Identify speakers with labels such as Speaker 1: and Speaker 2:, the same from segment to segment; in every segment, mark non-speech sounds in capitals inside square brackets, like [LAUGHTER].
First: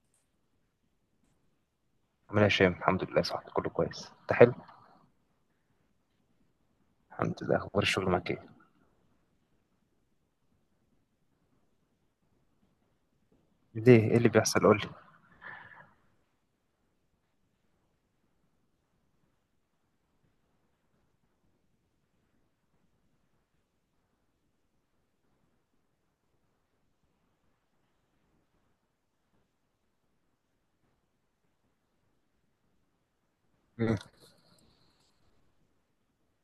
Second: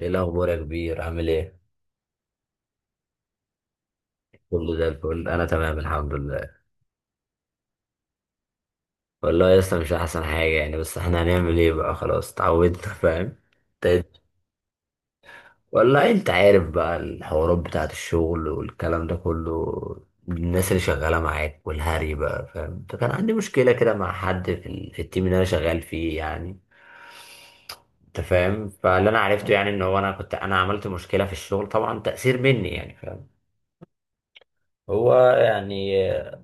Speaker 1: ايه الاخبار يا كبير، عامل ايه؟
Speaker 2: عامل ايه يا هشام؟ الحمد لله، صح؟ كله كويس؟ انت حلو؟
Speaker 1: كله زي الفل، انا تمام الحمد لله.
Speaker 2: الحمد لله. اخبار الشغل معاك ايه؟
Speaker 1: والله يا اسطى مش احسن حاجه يعني، بس احنا هنعمل ايه بقى، خلاص اتعودنا. [LAUGHS] فاهم.
Speaker 2: ليه؟ ايه
Speaker 1: ت-
Speaker 2: اللي بيحصل؟ قول لي.
Speaker 1: والله انت عارف بقى الحوارات بتاعت الشغل والكلام ده كله. الناس اللي شغاله معاك والهري بقى، فاهم. فكان عندي مشكله كده مع حد في في التيم اللي انا شغال فيه يعني. انت فاهم. فاللي انا عرفته يعني ان هو انا عملت مشكله في الشغل، طبعا تاثير مني يعني، فاهم.
Speaker 2: مم.
Speaker 1: هو يعني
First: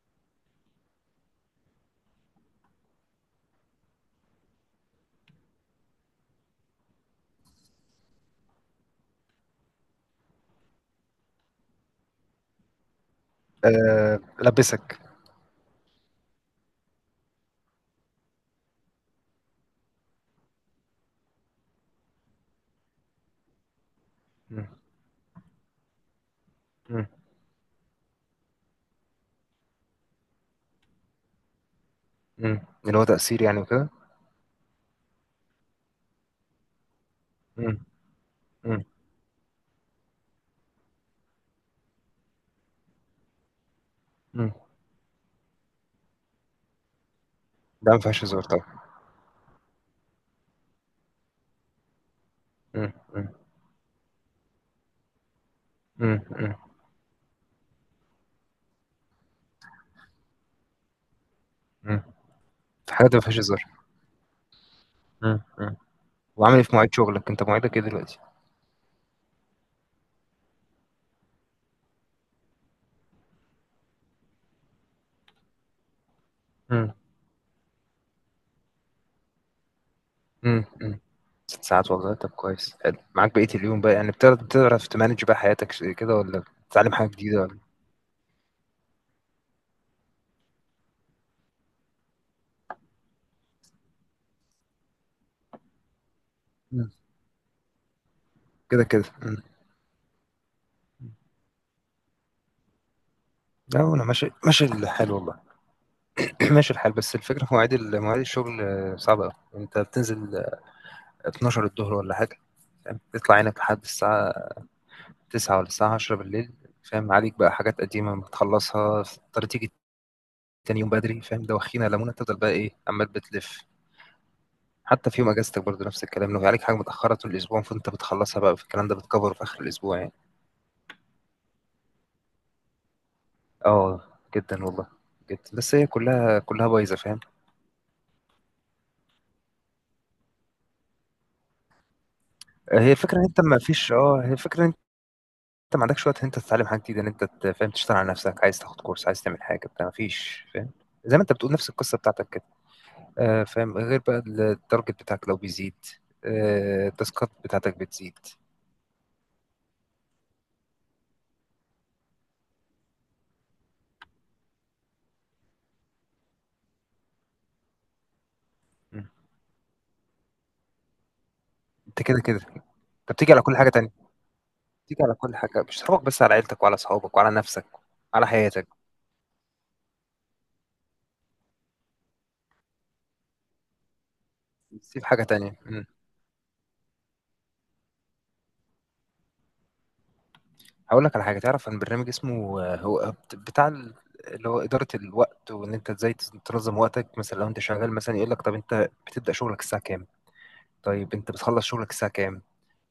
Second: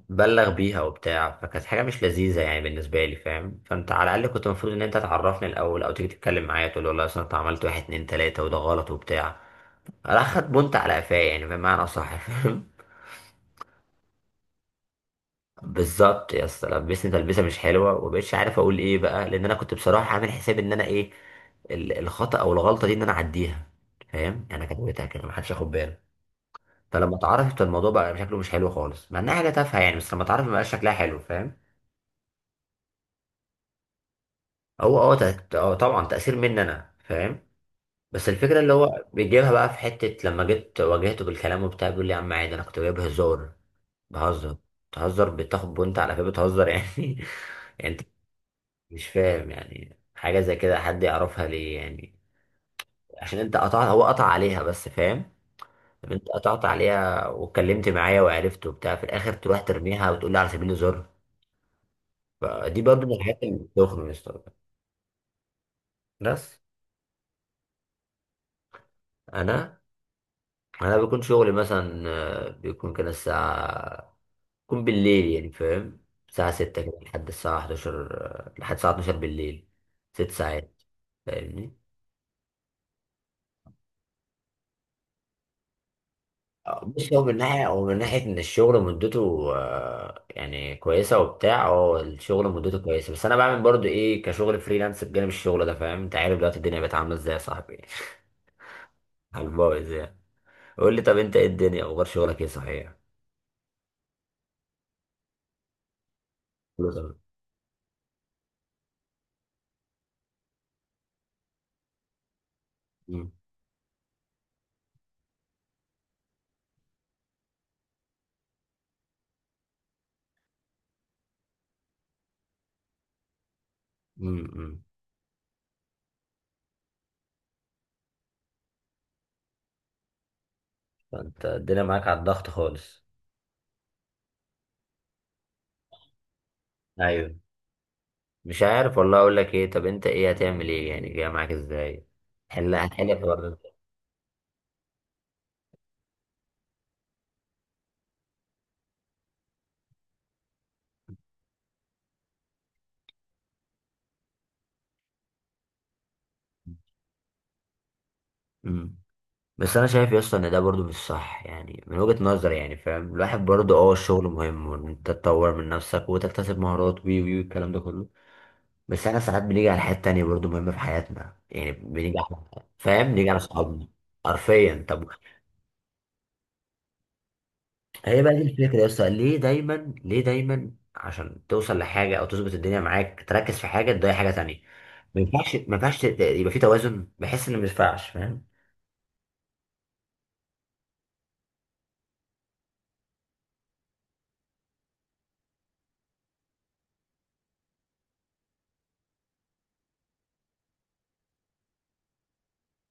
Speaker 1: بلغ بيها وبتاع، فكانت حاجة مش لذيذة يعني بالنسبة لي، فاهم. فانت على الأقل كنت المفروض إن أنت تعرفني الأول أو تيجي تتكلم معايا تقول لي والله، أصل أنت عملت واحد اتنين تلاتة وده غلط وبتاع. راح خد بنت على قفاه، يعني بمعنى صح. [LAUGHS] فاهم.
Speaker 2: أه، لبسك.
Speaker 1: بالظبط يا اسطى، لبسني تلبسة مش حلوة ومبقتش عارف أقول إيه بقى، لأن أنا كنت بصراحة عامل حساب إن أنا إيه، الخطأ أو الغلطة دي إن أنا أعديها. فاهم، يعني
Speaker 2: مم.
Speaker 1: أنا كتبتها كده محدش ياخد باله.
Speaker 2: مم.
Speaker 1: فلما اتعرفت الموضوع بقى شكله مش حلو خالص، مع إنها حاجة تافهة يعني، بس لما اتعرفت مبقاش شكلها حلو، فاهم.
Speaker 2: مم. اللي هو تأثير يعني وكده.
Speaker 1: هو طبعا تأثير مني انا، فاهم.
Speaker 2: مم.
Speaker 1: بس الفكرة اللي
Speaker 2: مم.
Speaker 1: هو بيجيبها بقى في حتة، لما جيت واجهته بالكلام وبتاع بيقول لي يا عم عادي، انا كنت جايب هزار،
Speaker 2: مم.
Speaker 1: بهزر. بتهزر، بتاخد بنت على كده بتهزر يعني؟ [LAUGHS]
Speaker 2: ده
Speaker 1: يعني
Speaker 2: ما
Speaker 1: انت
Speaker 2: فيهاش هزار طبعا.
Speaker 1: مش فاهم، يعني حاجة زي كده حد يعرفها ليه يعني؟
Speaker 2: مم. مم.
Speaker 1: عشان انت قطعت، هو قطع عليها بس، فاهم. طب
Speaker 2: مم.
Speaker 1: انت
Speaker 2: مم.
Speaker 1: قطعت عليها واتكلمت معايا وعرفت وبتاع، في الاخر تروح ترميها وتقول لي على سبيل الهزار؟
Speaker 2: مم.
Speaker 1: فدي
Speaker 2: في
Speaker 1: برضه من
Speaker 2: حاجات ما فيهاش
Speaker 1: الحاجات اللي
Speaker 2: هزار.
Speaker 1: بتخنق يا اسطى.
Speaker 2: مم. مم. وعامل
Speaker 1: بس
Speaker 2: ايه في مواعيد شغلك؟ انت مواعيدك ايه دلوقتي؟
Speaker 1: انا انا بيكون شغلي مثلا، بيكون كده الساعه، بيكون بالليل يعني، فاهم. الساعه 6
Speaker 2: مم.
Speaker 1: كده لحد الساعه 11، لحد الساعه 12 بالليل. ست
Speaker 2: مم.
Speaker 1: ساعات
Speaker 2: مم. ست
Speaker 1: فاهمني.
Speaker 2: ساعات والله طب كويس. حلو، معاك بقية اليوم بقى، يعني بتعرف تمانج بقى حياتك كده، ولا بتتعلم حاجة
Speaker 1: بص، هو من
Speaker 2: جديدة ولا؟
Speaker 1: ناحيه، او من ناحيه ان الشغل مدته يعني كويسه وبتاع، الشغل مدته كويسه. بس انا بعمل برضو ايه، كشغل فريلانس بجانب الشغل ده، فاهم. انت عارف دلوقتي الدنيا
Speaker 2: مم.
Speaker 1: بقت عامله ازاي يا صاحبي. [LAUGHS]
Speaker 2: كده كده. مم.
Speaker 1: على البايظ يعني. قول لي طب انت ايه، الدنيا اخبار شغلك ايه صحيح؟
Speaker 2: لا، انا ماشي، ماشي الحال والله. [CLEARS THROAT] ماشي
Speaker 1: قول له
Speaker 2: الحال،
Speaker 1: طب.
Speaker 2: بس الفكره في مواعيد الشغل صعبه قوي. انت بتنزل 12 الظهر ولا حاجه، فاهم،
Speaker 1: مم.
Speaker 2: تطلع عينك لحد الساعه 9 ولا الساعه 10 بالليل، فاهم عليك بقى حاجات قديمه بتخلصها، تضطر تيجي تاني يوم بدري، فاهم؟ دوخينا لمونه، تفضل بقى ايه، عمال بتلف.
Speaker 1: مم. مم.
Speaker 2: حتى في يوم اجازتك برضه نفس الكلام، لو عليك حاجه متاخره طول الاسبوع فانت بتخلصها بقى في الكلام ده، بتكفره في اخر الاسبوع يعني.
Speaker 1: فانت الدنيا معاك على الضغط خالص.
Speaker 2: اه، جدا والله، جدا، بس هي كلها كلها بايظه، فاهم.
Speaker 1: ايوه. مش عارف والله اقول لك ايه. طب انت ايه هتعمل ايه يعني، جاي معاك ازاي؟ هل هتحل الحوار ده؟
Speaker 2: هي الفكرة انت ما عندكش وقت ان انت تتعلم حاجه جديده، ان انت فاهم، تشتغل على نفسك، عايز تاخد كورس، عايز تعمل حاجه بتاع، ما فيش، فاهم. زي ما انت بتقول، نفس القصه بتاعتك كده. فاهم، غير بقى التارجت بتاعك لو بيزيد، التاسكات بتاعتك بتزيد.
Speaker 1: امم. بس انا شايف يا اسطى ان ده برضو مش صح، يعني من وجهة نظري يعني، فاهم. الواحد برضو، اه، الشغل مهم وان انت تطور من نفسك وتكتسب مهارات وي وي الكلام ده كله.
Speaker 2: م.
Speaker 1: بس احنا ساعات بنيجي على حاجات تانية برضو مهمة في حياتنا، يعني
Speaker 2: انت
Speaker 1: بنيجي
Speaker 2: كده
Speaker 1: على،
Speaker 2: كده،
Speaker 1: فاهم،
Speaker 2: انت
Speaker 1: بنيجي
Speaker 2: بتيجي
Speaker 1: على
Speaker 2: على كل حاجه
Speaker 1: صحابنا.
Speaker 2: تانية،
Speaker 1: حرفيا.
Speaker 2: بتيجي
Speaker 1: طب
Speaker 2: على كل حاجه، مش هتفرج بس على عيلتك وعلى اصحابك وعلى نفسك،
Speaker 1: هي
Speaker 2: على
Speaker 1: بقى دي
Speaker 2: حياتك،
Speaker 1: الفكرة يا اسطى، ليه دايما عشان توصل لحاجة أو تظبط الدنيا معاك، تركز في حاجة تضيع حاجة تانية.
Speaker 2: تسيب
Speaker 1: ما
Speaker 2: حاجه تانية.
Speaker 1: ينفعش ما
Speaker 2: م.
Speaker 1: ينفعش يبقى في توازن، بحس إن ما ينفعش، فاهم.
Speaker 2: هقول لك على حاجه، تعرف عن برنامج اسمه، هو بتاع اللي هو إدارة الوقت، وإن أنت إزاي تنظم وقتك مثلا. لو أنت شغال مثلا يقول لك: طب أنت بتبدأ شغلك الساعة كام؟ طيب انت بتخلص شغلك الساعة كام؟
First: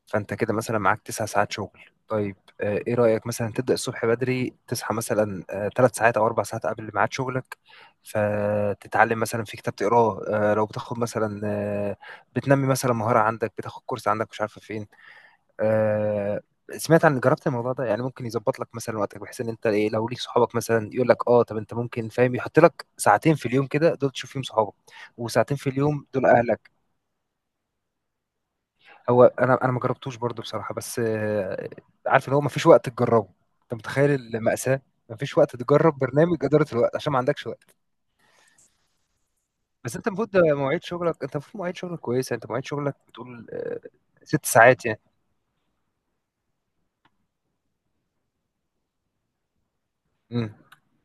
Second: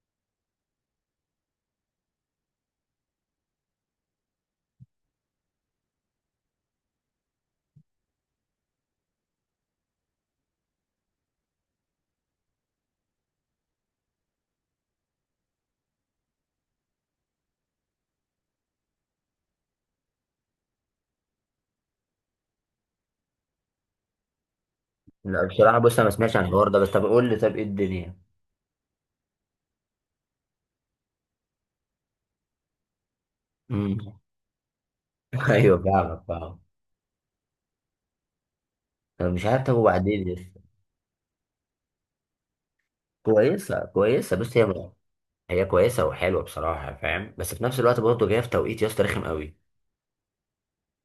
Speaker 2: فانت كده مثلا معاك 9 ساعات شغل، طيب. ايه رأيك مثلا تبدأ الصبح بدري، تصحى مثلا 3 ساعات او 4 ساعات قبل ميعاد شغلك، فتتعلم مثلا في كتاب تقراه، لو بتاخد مثلا، بتنمي مثلا مهارة عندك، بتاخد كورس عندك مش عارفة فين، آه، سمعت عن جربت الموضوع ده يعني، ممكن يظبط لك مثلا وقتك، بحيث ان انت ايه، لو ليك صحابك مثلا يقول لك: طب انت ممكن، فاهم، يحط لك ساعتين في اليوم كده دول تشوف فيهم صحابك،
Speaker 1: لا
Speaker 2: وساعتين في
Speaker 1: بصراحة، بص أنا
Speaker 2: اليوم
Speaker 1: ما
Speaker 2: دول
Speaker 1: سمعتش عن الحوار
Speaker 2: اهلك.
Speaker 1: ده، بس طب قول لي طب إيه الدنيا.
Speaker 2: هو انا ما جربتوش برضو بصراحه، بس عارف، اللي هو ما فيش وقت تجربه. انت متخيل
Speaker 1: امم.
Speaker 2: المأساة؟ ما فيش
Speaker 1: [LAUGHS]
Speaker 2: وقت
Speaker 1: أيوه
Speaker 2: تجرب
Speaker 1: فاهمك،
Speaker 2: برنامج
Speaker 1: فاهم.
Speaker 2: اداره الوقت عشان ما عندكش وقت.
Speaker 1: طب مش عارف، طب
Speaker 2: بس انت
Speaker 1: وبعدين
Speaker 2: المفروض
Speaker 1: يا
Speaker 2: ده،
Speaker 1: اسطى؟
Speaker 2: مواعيد شغلك، انت المفروض مواعيد شغلك كويسه، انت مواعيد شغلك بتقول
Speaker 1: كويسة كويسة،
Speaker 2: ست
Speaker 1: بص
Speaker 2: ساعات
Speaker 1: هي،
Speaker 2: يعني.
Speaker 1: هي كويسة وحلوة بصراحة، فاهم. بس في نفس الوقت برضه جاية في توقيت يا اسطى رخم قوي.
Speaker 2: امم.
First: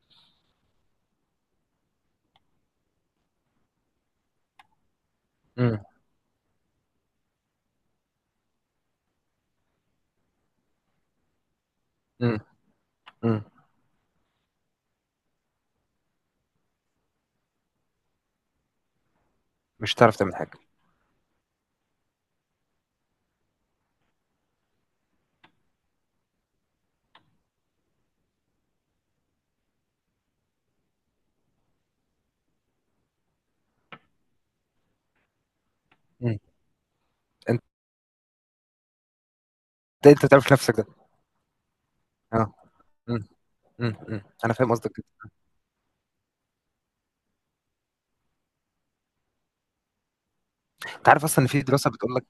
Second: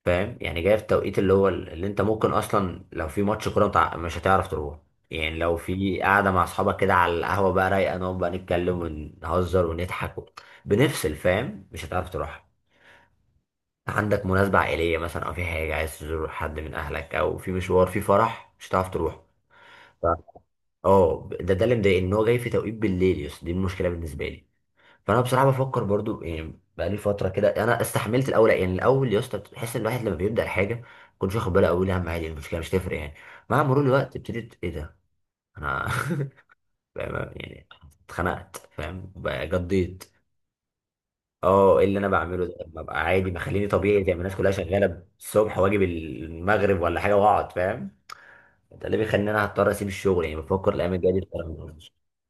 Speaker 1: فاهم، يعني جاي في التوقيت اللي هو، اللي انت ممكن اصلا لو في ماتش كوره مش هتعرف تروح. يعني لو
Speaker 2: امم.
Speaker 1: في قاعده مع اصحابك كده على القهوه بقى رايقه، نقعد بقى نتكلم ونهزر ونضحك و بنفصل، فاهم، مش هتعرف
Speaker 2: امم.
Speaker 1: تروح.
Speaker 2: امم.
Speaker 1: عندك مناسبه عائليه مثلا، او في حاجه عايز تزور حد من اهلك، او في مشوار، في فرح، مش هتعرف تروح.
Speaker 2: مش
Speaker 1: ف-
Speaker 2: هتعرف تعمل حاجه.
Speaker 1: اه ده اللي مضايقني، ان هو جاي في توقيت بالليل، يس دي المشكله بالنسبه لي. فانا بصراحه بفكر برضو يعني، بقالي فتره كده انا استحملت الاول، يعني الاول يا اسطى بتحس ان الواحد لما بيبدا الحاجه كنتش واخد باله، اول اهم عادي، المشكله مش تفرق يعني. مع مرور الوقت ابتديت ايه ده، انا
Speaker 2: امم.
Speaker 1: [LAUGHS]
Speaker 2: انت
Speaker 1: يعني اتخنقت، فاهم، بقى جضيت.
Speaker 2: انت بتعرف نفسك ده؟
Speaker 1: اه ايه اللي انا بعمله
Speaker 2: اه.
Speaker 1: ده، ما بقى
Speaker 2: امم.
Speaker 1: عادي، ما خليني
Speaker 2: امم.
Speaker 1: طبيعي زي ما
Speaker 2: امم.
Speaker 1: الناس كلها
Speaker 2: انا فاهم قصدك.
Speaker 1: شغاله الصبح واجي المغرب ولا حاجه واقعد، فاهم. ده اللي بيخليني انا هضطر اسيب الشغل يعني، بفكر الايام
Speaker 2: انت
Speaker 1: الجايه دي
Speaker 2: عارف
Speaker 1: أضطر
Speaker 2: اصلا ان
Speaker 1: أعمل كده.
Speaker 2: بتقول لك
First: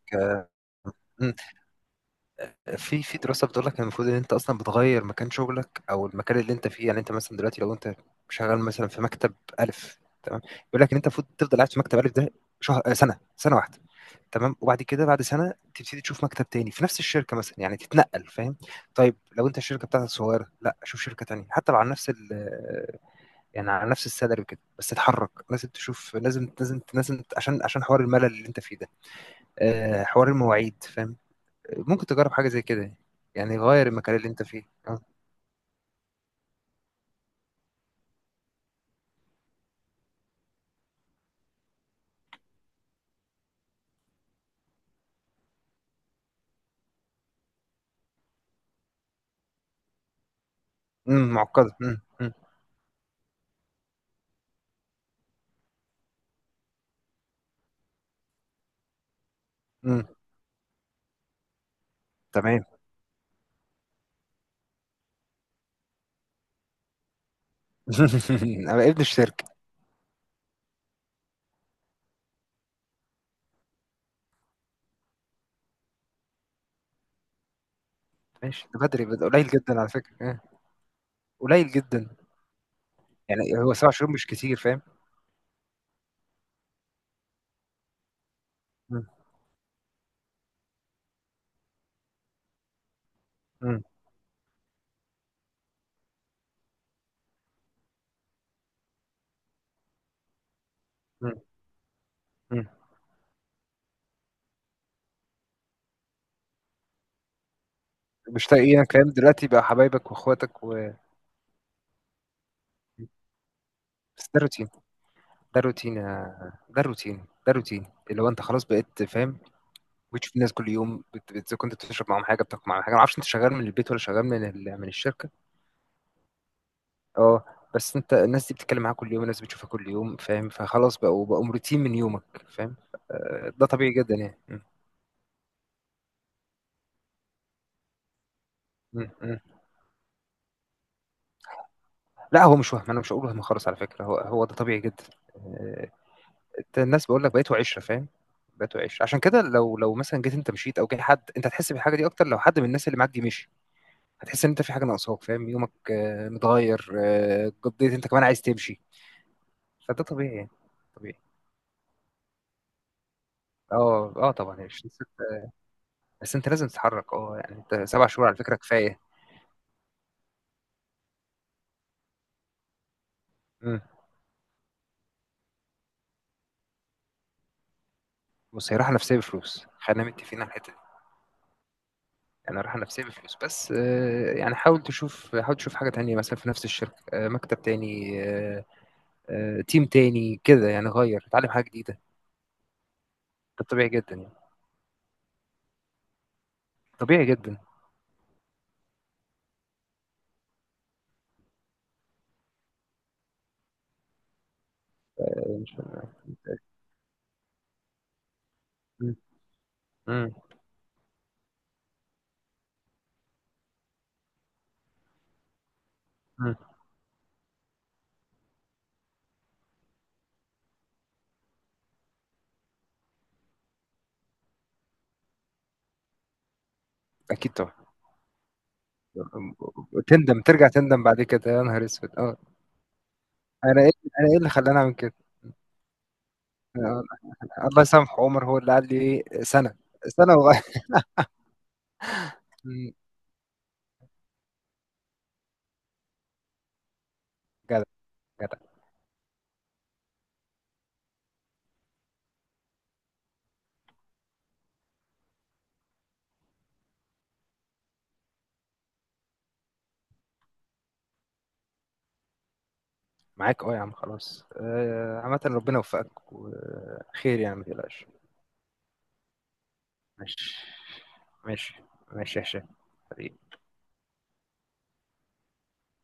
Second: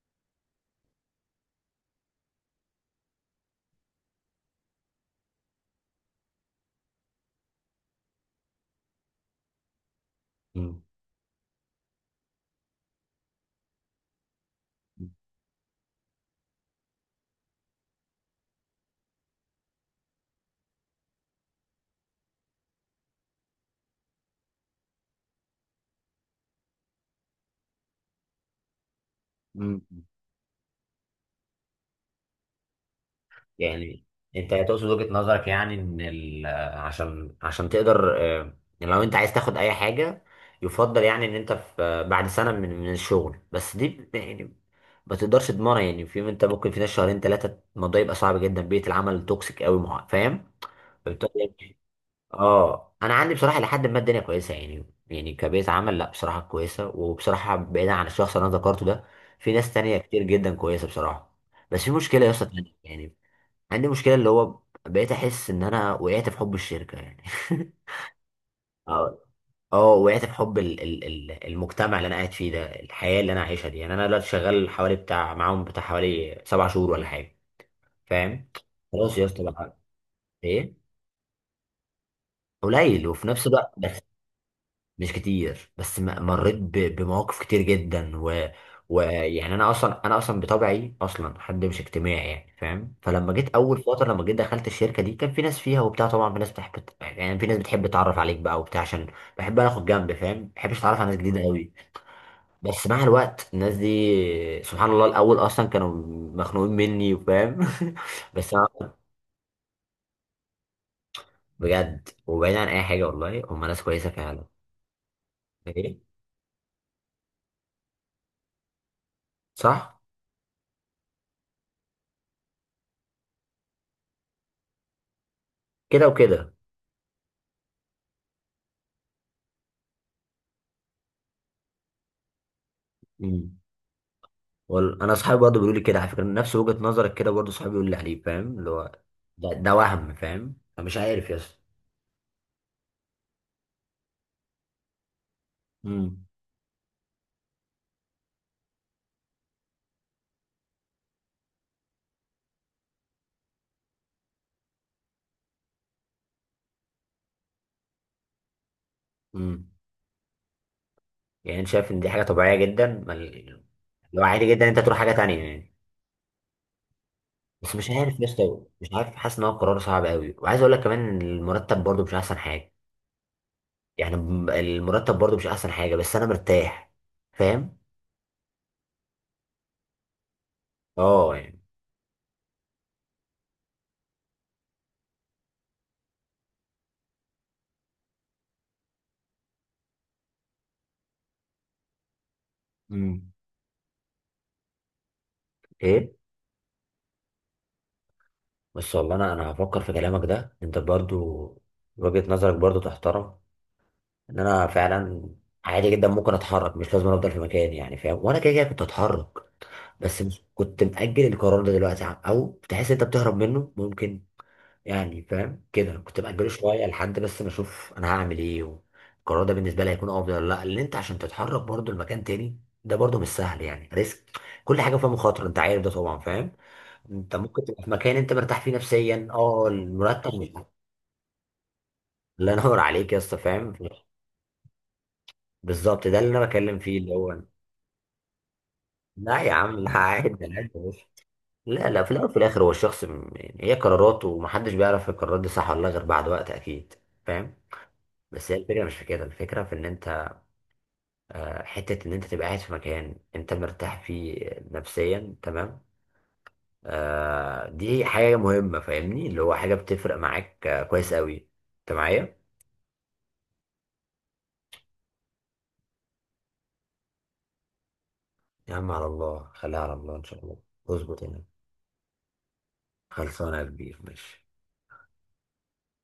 Speaker 2: في في دراسة بتقول لك إن المفروض ان انت اصلا بتغير مكان شغلك او المكان اللي انت فيه، يعني انت مثلا دلوقتي لو انت شغال مثلا في مكتب الف، تمام، بيقول لك ان انت المفروض تفضل قاعد في مكتب الف ده شهر، سنة، سنة واحدة، تمام. وبعد كده، بعد سنة تبتدي تشوف مكتب تاني في نفس الشركة مثلا، يعني تتنقل، فاهم. طيب لو انت الشركة بتاعتك صغيرة، لا، شوف شركة تانية حتى لو على نفس يعني على نفس السالري وكده، بس تتحرك، لازم تشوف، لازم لازم لازم، عشان حوار الملل اللي انت فيه ده،
Speaker 1: مم.
Speaker 2: حوار المواعيد، فاهم. ممكن تجرب حاجة زي كده يعني. غير
Speaker 1: يعني
Speaker 2: المكان اللي انت
Speaker 1: انت
Speaker 2: فيه،
Speaker 1: تقصد
Speaker 2: اه.
Speaker 1: وجهة نظرك يعني ان عشان تقدر، لو انت عايز تاخد اي حاجة، يفضل يعني ان انت في، بعد سنة من الشغل، بس دي يعني ما تقدرش تضمنها، يعني في انت ممكن في ناس شهرين ثلاثة الموضوع يبقى صعب جدا، بيئة العمل توكسيك قوي فاهم؟
Speaker 2: امم.
Speaker 1: فبالتالي-
Speaker 2: معقدة.
Speaker 1: يعني،
Speaker 2: امم. امم.
Speaker 1: اه انا عندي بصراحة لحد ما الدنيا كويسة يعني، يعني كبيئة عمل لا بصراحة كويسة، وبصراحة بعيدا عن الشخص اللي انا ذكرته ده، في ناس تانية
Speaker 2: امم.
Speaker 1: كتير جدا كويسة بصراحة. بس في مشكلة يا اسطى
Speaker 2: تمام.
Speaker 1: تانية يعني، عندي مشكلة اللي هو، بقيت أحس إن أنا وقعت في حب الشركة يعني.
Speaker 2: [LAUGHS]
Speaker 1: [LAUGHS]
Speaker 2: انا ابن
Speaker 1: اه
Speaker 2: الشركة.
Speaker 1: اه وقعت في حب ال ال ال المجتمع اللي أنا قاعد فيه ده، الحياة اللي أنا عايشها دي يعني، أنا دلوقتي شغال حوالي بتاع معاهم، بتاع حوالي 7 شهور ولا حاجة، فاهم.
Speaker 2: ماشي، ده بدري
Speaker 1: خلاص يا
Speaker 2: بدري،
Speaker 1: اسطى
Speaker 2: قليل
Speaker 1: بقى.
Speaker 2: جدا على فكرة، اه.
Speaker 1: إيه.
Speaker 2: قليل جدا،
Speaker 1: قليل وفي نفس
Speaker 2: يعني هو
Speaker 1: الوقت
Speaker 2: سبع
Speaker 1: بس،
Speaker 2: شهور مش كتير، فاهم.
Speaker 1: مش كتير بس مريت بمواقف كتير جدا و،
Speaker 2: امم.
Speaker 1: ويعني انا اصلا بطبعي اصلا حد مش اجتماعي يعني، فاهم. فلما جيت اول
Speaker 2: امم.
Speaker 1: فتره لما جيت دخلت الشركه دي كان في ناس فيها وبتاع، طبعا في ناس بتحب، يعني في ناس بتحب تتعرف عليك بقى وبتاع، عشان بحب انا اخد جنب، فاهم، ما بحبش اتعرف على ناس
Speaker 2: امم.
Speaker 1: جديده قوي.
Speaker 2: امم.
Speaker 1: بس مع الوقت الناس دي سبحان الله، الاول اصلا كانوا مخنوقين مني وفاهم [LAUGHS]
Speaker 2: مش
Speaker 1: بس انا
Speaker 2: تلاقي الكلام دلوقتي بقى حبايبك واخواتك
Speaker 1: بجد وبعيد عن اي حاجه، والله هم ناس كويسه
Speaker 2: بس، ده
Speaker 1: فعلا.
Speaker 2: روتين، ده روتين
Speaker 1: ايه،
Speaker 2: يا- ده روتين ده روتين اللي هو انت خلاص بقيت، فاهم.
Speaker 1: صح.
Speaker 2: بتشوف الناس كل يوم، كنت بتشرب معاهم حاجه، بتاكل معاهم حاجه، ما اعرفش انت شغال من البيت ولا شغال من من الشركه.
Speaker 1: كده وكده.
Speaker 2: اه، بس انت الناس دي بتتكلم معاك كل يوم، الناس بتشوفها كل يوم، فاهم، فخلاص بقوا روتين من يومك، فاهم. ده طبيعي جدا يعني.
Speaker 1: انا اصحابي برضه بيقولوا لي كده على فكره نفس وجهه نظرك، كده برضه صحابي بيقولوا لي عليه، فاهم، اللي هو
Speaker 2: م.
Speaker 1: ده وهم، فاهم، فمش عارف يا اسطى.
Speaker 2: لا، هو مش وهم، انا مش هقول وهم خالص على فكره، هو ده طبيعي جدا. آه،
Speaker 1: امم.
Speaker 2: انت الناس بقول لك بقيتوا عشره، فاهم. بقيتوا عشره عشان كده لو مثلا جيت انت مشيت او جه حد، انت هتحس بالحاجه دي اكتر لو حد من الناس اللي معاك دي مشي، هتحس ان انت في حاجه ناقصاك، فاهم، يومك متغير، قضيت، انت كمان عايز تمشي،
Speaker 1: امم.
Speaker 2: فده طبيعي يعني، طبيعي.
Speaker 1: يعني انت شايف ان دي حاجه طبيعيه جدا، ما
Speaker 2: اه،
Speaker 1: اللي هو
Speaker 2: اه
Speaker 1: عادي
Speaker 2: طبعا،
Speaker 1: جدا انت تروح حاجه تانية يعني.
Speaker 2: بس انت لازم تتحرك، يعني انت
Speaker 1: بس مش
Speaker 2: سبع
Speaker 1: عارف يا
Speaker 2: شهور على فكره
Speaker 1: اسطى، مش
Speaker 2: كفايه.
Speaker 1: عارف، حاسس ان هو قرار صعب قوي. وعايز اقول لك كمان ان المرتب برضه مش احسن حاجه،
Speaker 2: مم.
Speaker 1: يعني المرتب برضه مش احسن حاجه، بس انا مرتاح، فاهم.
Speaker 2: بص، هي راحه نفسيه بفلوس، خلينا متفقين على الحته دي،
Speaker 1: اه، يعني.
Speaker 2: يعني راحه نفسيه بفلوس، بس يعني حاول تشوف حاجه تانية، مثلا في نفس الشركه، مكتب تاني، تيم تاني كده، يعني غير اتعلم حاجه جديده،
Speaker 1: امم.
Speaker 2: ده طبيعي جدا يعني،
Speaker 1: ايه.
Speaker 2: طبيعي جدا.
Speaker 1: بس والله انا هفكر في كلامك ده، انت برضه وجهه نظرك برضه تحترم، ان انا فعلا
Speaker 2: مم.
Speaker 1: عادي جدا ممكن اتحرك مش لازم افضل في مكاني يعني، فاهم، وانا كده كده كنت اتحرك. بس
Speaker 2: مم.
Speaker 1: مش كنت مأجل القرار ده دلوقتي او تحس انت بتهرب منه ممكن يعني، فاهم، كده كنت مأجله
Speaker 2: مم.
Speaker 1: شويه لحد بس ما اشوف انا هعمل ايه، والقرار ده بالنسبه لي هيكون افضل ولا لا، لان انت عشان تتحرك برضو لمكان تاني ده برضو مش سهل، يعني ريسك، كل حاجه فيها مخاطره، انت عارف ده طبعا، فاهم. انت
Speaker 2: اكيد
Speaker 1: ممكن
Speaker 2: طبعا،
Speaker 1: تبقى في مكان انت مرتاح فيه نفسيا، اه، المرتب
Speaker 2: تندم، ترجع تندم بعد كده، يا نهار اسود، اه.
Speaker 1: الله ينور عليك يا اسطى، فاهم.
Speaker 2: انا ايه انا ايه اللي خلاني اعمل كده؟
Speaker 1: بالظبط ده اللي انا بكلم فيه
Speaker 2: آه،
Speaker 1: اللي هو،
Speaker 2: الله يسامحه عمر، هو اللي قال لي
Speaker 1: لا
Speaker 2: ايه:
Speaker 1: يا
Speaker 2: سنه،
Speaker 1: عم، لا عادي
Speaker 2: سنه وغير.
Speaker 1: عادي يا باشا. لا لا، في الاول وفي الاخر هو الشخص
Speaker 2: [LAUGHS]
Speaker 1: يعني هي قراراته، ومحدش بيعرف القرارات دي صح ولا لا غير بعد وقت اكيد، فاهم.
Speaker 2: جدع،
Speaker 1: بس هي
Speaker 2: جدع.
Speaker 1: الفكره مش في كده، الفكره في ان انت، حته ان انت تبقى قاعد في مكان انت مرتاح فيه نفسيا، تمام، دي حاجه مهمه فاهمني، اللي هو حاجه بتفرق معاك، كويس قوي. انت معايا؟
Speaker 2: معاك، اه يا عم، خلاص. عامة ربنا يوفقك وخير، يعني ما تقلقش.
Speaker 1: يا عم على الله، خليها على الله ان شاء
Speaker 2: ماشي،
Speaker 1: الله. اظبط هنا.
Speaker 2: ماشي، ماشي يا هشام.
Speaker 1: خلصانه يا كبير، ماشي.